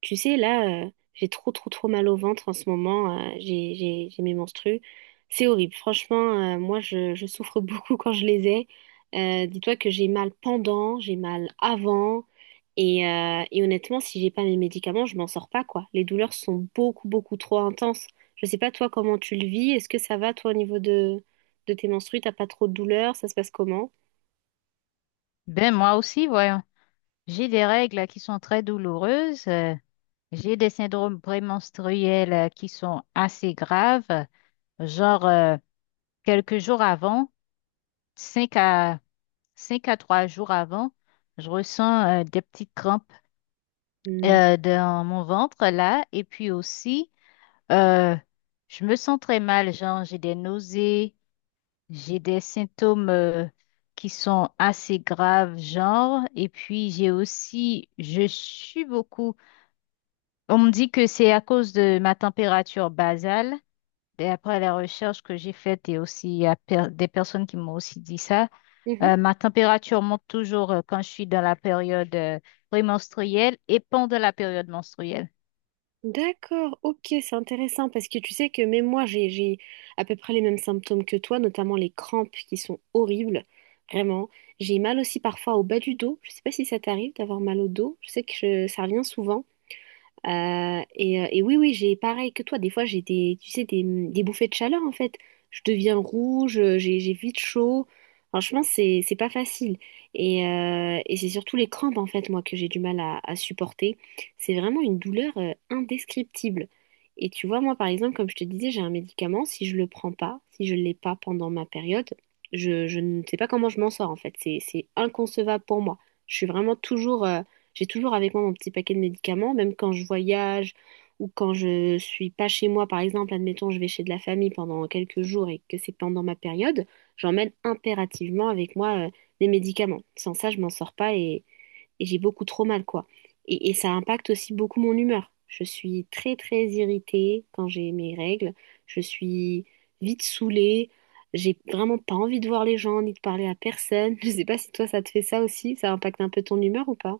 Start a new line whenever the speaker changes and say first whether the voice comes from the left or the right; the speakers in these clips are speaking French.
right: Tu sais, là, j'ai trop, trop, trop mal au ventre en ce moment. J'ai mes menstrues. C'est horrible. Franchement, moi, je souffre beaucoup quand je les ai. Dis-toi que j'ai mal pendant, j'ai mal avant. Et honnêtement, si j'ai pas mes médicaments, je m'en sors pas, quoi. Les douleurs sont beaucoup, beaucoup trop intenses. Je sais pas, toi, comment tu le vis. Est-ce que ça va, toi, au niveau de tes menstrues? T'as pas trop de douleurs? Ça se passe comment?
left: Ben moi aussi, voyons. J'ai des règles qui sont très douloureuses. J'ai des syndromes prémenstruels qui sont assez graves. Genre, euh, quelques jours avant, 5 à, 5 à 3 jours avant, je ressens des petites crampes dans mon ventre là. Et puis aussi, euh, je me sens très mal. Genre, j'ai des nausées. J'ai des symptômes qui sont assez graves, genre, et puis j'ai aussi, je suis beaucoup. On me dit que c'est à cause de ma température basale. D'après les recherches que j'ai faites, et aussi il y a des personnes qui m'ont aussi dit ça,
right: Hmm.
left: ma température monte toujours quand je suis dans la période prémenstruelle et pendant la période menstruelle.
right: D'accord, ok, c'est intéressant parce que tu sais que même moi j'ai à peu près les mêmes symptômes que toi, notamment les crampes qui sont horribles, vraiment. J'ai mal aussi parfois au bas du dos. Je sais pas si ça t'arrive d'avoir mal au dos. Je sais que ça revient souvent. Et oui, oui, j'ai pareil que toi. Des fois, j'ai des, tu sais, des bouffées de chaleur en fait. Je deviens rouge, j'ai vite chaud. Franchement, c'est pas facile. Et c'est surtout les crampes en fait, moi, que j'ai du mal à supporter. C'est vraiment une douleur indescriptible. Et tu vois, moi, par exemple, comme je te disais, j'ai un médicament. Si je le prends pas, si je l'ai pas pendant ma période, je ne sais pas comment je m'en sors en fait. C'est inconcevable pour moi. Je suis vraiment toujours J'ai toujours avec moi mon petit paquet de médicaments, même quand je voyage ou quand je suis pas chez moi, par exemple, admettons, je vais chez de la famille pendant quelques jours et que c'est pendant ma période, j'emmène impérativement avec moi des médicaments. Sans ça, je m'en sors pas et j'ai beaucoup trop mal, quoi. Et ça impacte aussi beaucoup mon humeur. Je suis très, très irritée quand j'ai mes règles. Je suis vite saoulée. J'ai vraiment pas envie de voir les gens ni de parler à personne. Je sais pas si toi, ça te fait ça aussi. Ça impacte un peu ton humeur ou pas?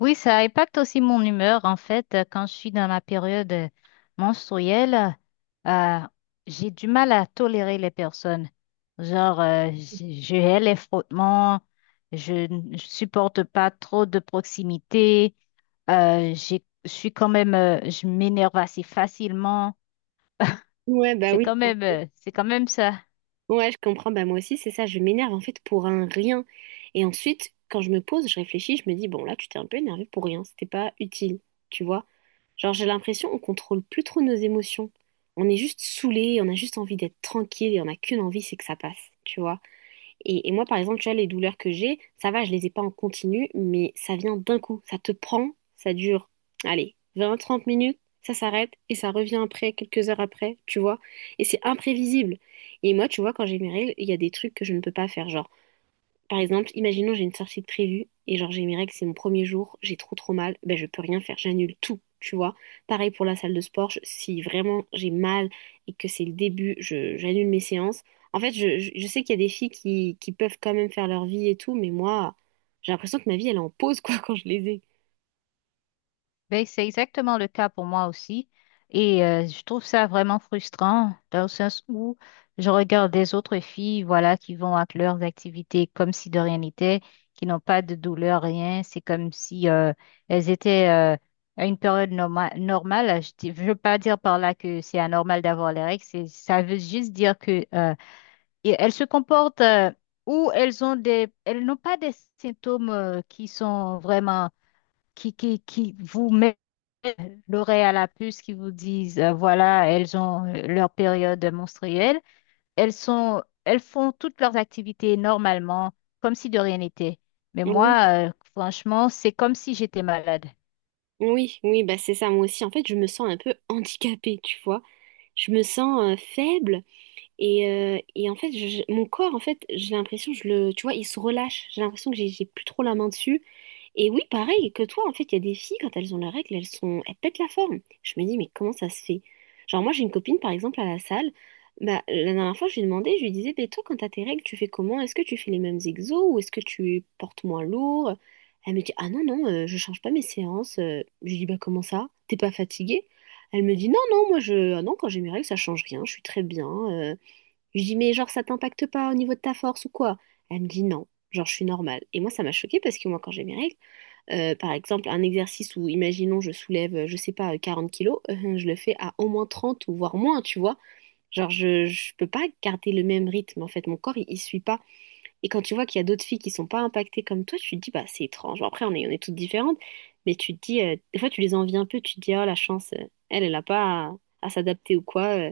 left: Oui, ça impacte aussi mon humeur. En fait, quand je suis dans ma période menstruelle, euh, j'ai du mal à tolérer les personnes. Je hais les frottements, je ne supporte pas trop de proximité, je suis quand même, je m'énerve assez facilement.
right: Ouais, bah oui.
left: C'est quand même ça.
right: Ouais, je comprends. Bah moi aussi, c'est ça. Je m'énerve en fait pour un rien. Et ensuite, quand je me pose, je réfléchis, je me dis, bon, là, tu t'es un peu énervé pour rien. C'était pas utile. Tu vois? Genre, j'ai l'impression on contrôle plus trop nos émotions. On est juste saoulé, on a juste envie d'être tranquille et on n'a qu'une envie, c'est que ça passe. Tu vois? Et moi, par exemple, tu vois, les douleurs que j'ai, ça va, je les ai pas en continu, mais ça vient d'un coup. Ça te prend, ça dure, allez, 20, 30 minutes, ça s'arrête et ça revient après, quelques heures après, tu vois. Et c'est imprévisible. Et moi, tu vois, quand j'ai mes règles, il y a des trucs que je ne peux pas faire. Genre, par exemple, imaginons j'ai une sortie de prévue et genre j'ai mes règles, c'est mon premier jour, j'ai trop trop mal, ben je peux rien faire, j'annule tout, tu vois. Pareil pour la salle de sport, si vraiment j'ai mal et que c'est le début, je j'annule mes séances. En fait, je sais qu'il y a des filles qui peuvent quand même faire leur vie et tout, mais moi, j'ai l'impression que ma vie elle est en pause quoi quand je les ai.
left: Ben, c'est exactement le cas pour moi aussi. Et je trouve ça vraiment frustrant dans le sens où je regarde des autres filles, voilà, qui vont à leurs activités comme si de rien n'était, qui n'ont pas de douleur, rien. C'est comme si elles étaient à une période normale. Je ne veux pas dire par là que c'est anormal d'avoir les règles. Ça veut juste dire que et elles se comportent ou elles ont des, elles n'ont pas des symptômes qui sont vraiment qui vous mettent l'oreille à la puce qui vous disent, voilà, elles ont leur période menstruelle. Elles sont, elles font toutes leurs activités normalement, comme si de rien n'était. Mais
right: Oui.
left: moi, franchement, c'est comme si j'étais malade.
right: Oui, oui, bah c'est ça, moi aussi. En fait, je me sens un peu handicapée, tu vois. Je me sens faible. Et en fait, mon corps, en fait, j'ai l'impression, tu vois, il se relâche. J'ai l'impression que j'ai plus trop la main dessus. Et oui, pareil que toi, en fait, il y a des filles, quand elles ont leurs règles, elles pètent la forme. Je me dis, mais comment ça se fait? Genre, moi, j'ai une copine, par exemple, à la salle. Bah, la dernière fois, je lui ai demandé, je lui disais, mais toi, quand t'as tes règles, tu fais comment? Est-ce que tu fais les mêmes exos ou est-ce que tu portes moins lourd? Elle me dit, ah non, non, je change pas mes séances. Je lui dis, bah, comment ça? T'es pas fatiguée? Elle me dit, non, non, moi, ah non, quand j'ai mes règles, ça change rien. Je suis très bien. Je lui dis, mais genre, ça t'impacte pas au niveau de ta force ou quoi? Elle me dit non, genre, je suis normale. Et moi, ça m'a choquée parce que moi, quand j'ai mes règles, par exemple, un exercice où, imaginons, je soulève, je sais pas, 40 kilos, je le fais à au moins 30 ou voire moins, tu vois. Genre, je peux pas garder le même rythme, en fait, mon corps, il suit pas. Et quand tu vois qu'il y a d'autres filles qui sont pas impactées comme toi, tu te dis, bah, c'est étrange. Bon, après, on est toutes différentes, mais tu te dis, des fois, tu les envies un peu, tu te dis, oh, la chance, elle a pas à s'adapter ou quoi. euh,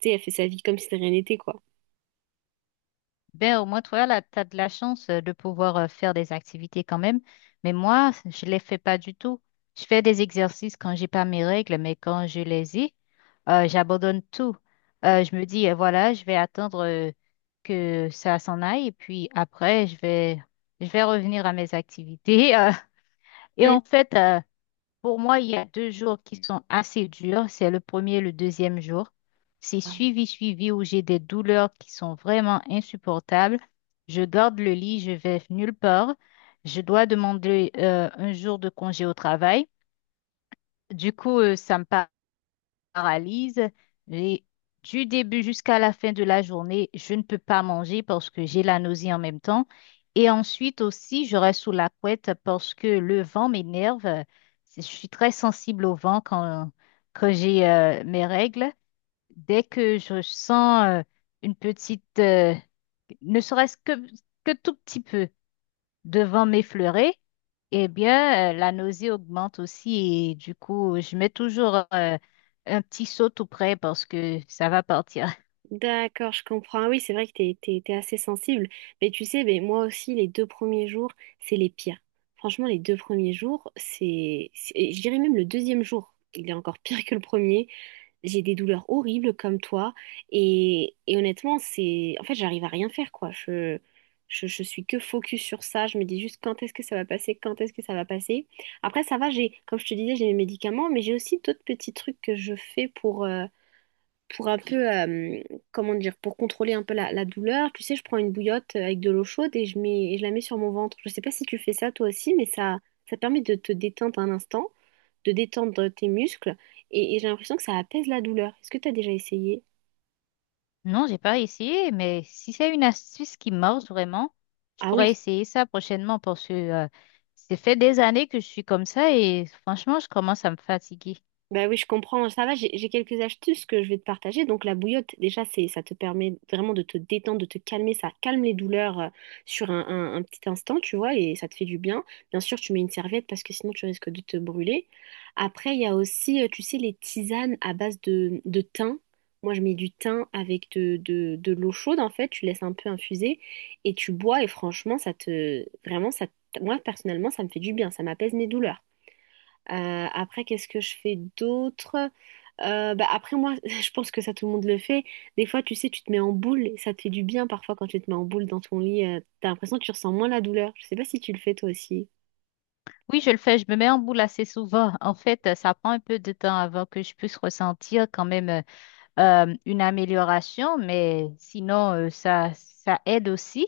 right: tu sais, elle fait sa vie comme si de rien n'était, quoi.
left: Ben, au moins, toi, là, tu as de la chance de pouvoir faire des activités quand même. Mais moi, je les fais pas du tout. Je fais des exercices quand j'ai pas mes règles, mais quand je les ai, j'abandonne tout. Je me dis, voilà, je vais attendre que ça s'en aille et puis après, je vais revenir à mes activités. Et en fait, pour moi, il y a 2 jours qui sont assez durs. C'est le premier et le deuxième jour. C'est suivi où j'ai des douleurs qui sont vraiment insupportables. Je garde le lit, je vais nulle part. Je dois demander un jour de congé au travail. Du coup, ça me paraît paralyse. J'ai- du début jusqu'à la fin de la journée, je ne peux pas manger parce que j'ai la nausée en même temps. Et ensuite aussi, je reste sous la couette parce que le vent m'énerve. Je suis très sensible au vent quand j'ai mes règles. Dès que je sens une petite, ne serait-ce que, tout petit peu devant m'effleurer, eh bien, la nausée augmente aussi et du coup, je mets toujours un petit seau tout près parce que ça va partir.
right: D'accord, je comprends. Ah oui, c'est vrai que t'es assez sensible. Mais tu sais, moi aussi, les deux premiers jours, c'est les pires. Franchement, les deux premiers jours, je dirais même le deuxième jour, il est encore pire que le premier. J'ai des douleurs horribles comme toi. Et honnêtement, en fait, j'arrive à rien faire, quoi. Je suis que focus sur ça. Je me dis juste quand est-ce que ça va passer, quand est-ce que ça va passer. Après, ça va, comme je te disais, j'ai mes médicaments, mais j'ai aussi d'autres petits trucs que je fais pour un peu, comment dire, pour contrôler un peu la douleur, tu sais, je prends une bouillotte avec de l'eau chaude et je la mets sur mon ventre. Je sais pas si tu fais ça toi aussi, mais ça permet de te détendre un instant, de détendre tes muscles et j'ai l'impression que ça apaise la douleur. Est-ce que tu as déjà essayé?
left: Non, j'ai pas essayé, mais si c'est une astuce qui marche vraiment, je
right: Ah
left: pourrais
right: oui.
left: essayer ça prochainement parce que ça fait des années que je suis comme ça et franchement, je commence à me fatiguer.
right: Bah oui, je comprends. Ça va, j'ai quelques astuces que je vais te partager. Donc la bouillotte, déjà, ça te permet vraiment de te détendre, de te calmer. Ça calme les douleurs sur un petit instant, tu vois, et ça te fait du bien. Bien sûr, tu mets une serviette parce que sinon tu risques de te brûler. Après, il y a aussi, tu sais, les tisanes à base de thym. Moi, je mets du thym avec de l'eau chaude, en fait. Tu laisses un peu infuser et tu bois. Et franchement, ça te... Vraiment, ça... te- moi, personnellement, ça me fait du bien. Ça m'apaise mes douleurs. Après, qu'est-ce que je fais d'autre? Bah, après, moi, je pense que ça, tout le monde le fait. Des fois, tu sais, tu te mets en boule et ça te fait du bien parfois quand tu te mets en boule dans ton lit. T'as l'impression que tu ressens moins la douleur. Je sais pas si tu le fais toi aussi.
left: Oui, je le fais, je me mets en boule assez souvent. En fait, ça prend un peu de temps avant que je puisse ressentir quand même une amélioration, mais sinon, ça aide aussi.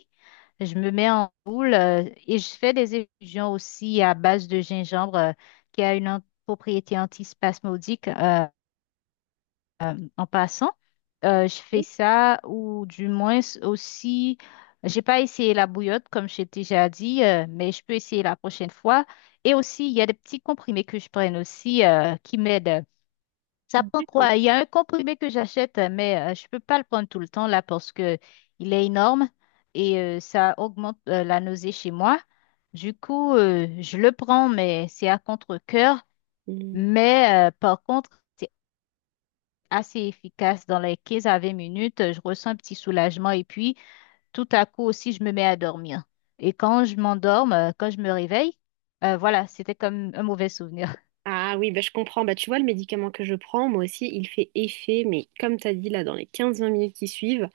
left: Je me mets en boule et je fais des infusions aussi à base de gingembre qui a une propriété antispasmodique en passant. Je fais
right: Oui,
left: ça ou du moins aussi, j'ai pas essayé la bouillotte comme j'ai déjà dit, mais je peux essayer la prochaine fois. Et aussi, il y a des petits comprimés que je prenne aussi qui m'aident. Ça prend
right: d'accord.
left: quoi? Il y a un comprimé que j'achète, mais je peux pas le prendre tout le temps là parce que il est énorme et ça augmente la nausée chez moi. Du coup, je le prends, mais c'est à contre-cœur.
right: Hmm.
left: Mais par contre, c'est assez efficace. Dans les 15 à 20 minutes, je ressens un petit soulagement et puis tout à coup aussi, je me mets à dormir. Et quand je m'endorme, quand je me réveille, voilà, c'était comme un mauvais souvenir.
right: Ah oui, bah, je comprends. Bah, tu vois, le médicament que je prends, moi aussi, il fait effet, mais comme tu as dit là, dans les 15-20 minutes qui suivent.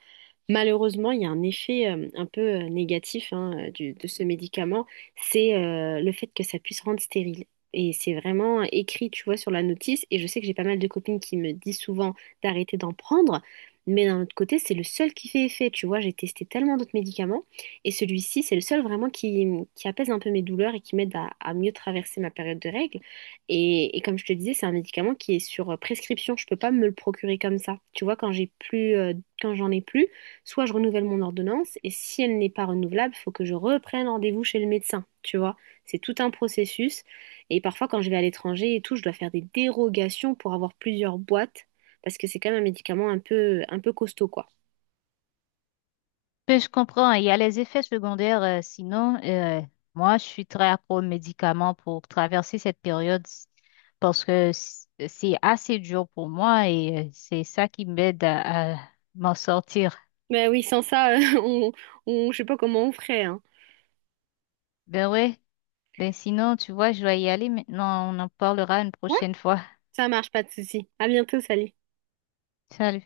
right: Malheureusement, il y a un effet un peu négatif hein, de ce médicament, c'est le fait que ça puisse rendre stérile. Et c'est vraiment écrit, tu vois, sur la notice. Et je sais que j'ai pas mal de copines qui me disent souvent d'arrêter d'en prendre. Mais d'un autre côté, c'est le seul qui fait effet. Tu vois, j'ai testé tellement d'autres médicaments. Et celui-ci, c'est le seul vraiment qui apaise un peu mes douleurs et qui m'aide à mieux traverser ma période de règles. Et comme je te disais, c'est un médicament qui est sur prescription. Je peux pas me le procurer comme ça. Tu vois, quand j'en ai plus, soit je renouvelle mon ordonnance, et si elle n'est pas renouvelable, il faut que je reprenne rendez-vous chez le médecin, tu vois. C'est tout un processus. Et parfois, quand je vais à l'étranger et tout, je dois faire des dérogations pour avoir plusieurs boîtes, parce que c'est quand même un médicament un peu costaud, quoi.
left: Mais je comprends, il y a les effets secondaires. Moi, je suis très accro aux médicaments pour traverser cette période parce que c'est assez dur pour moi et c'est ça qui m'aide à m'en sortir.
right: Ben oui, sans ça, on, je sais pas comment on ferait, hein.
left: Ben ouais, ben sinon, tu vois, je dois y aller maintenant. On en parlera une
right: Ouais.
left: prochaine fois.
right: Ça marche, pas de souci. À bientôt, salut.
left: Salut.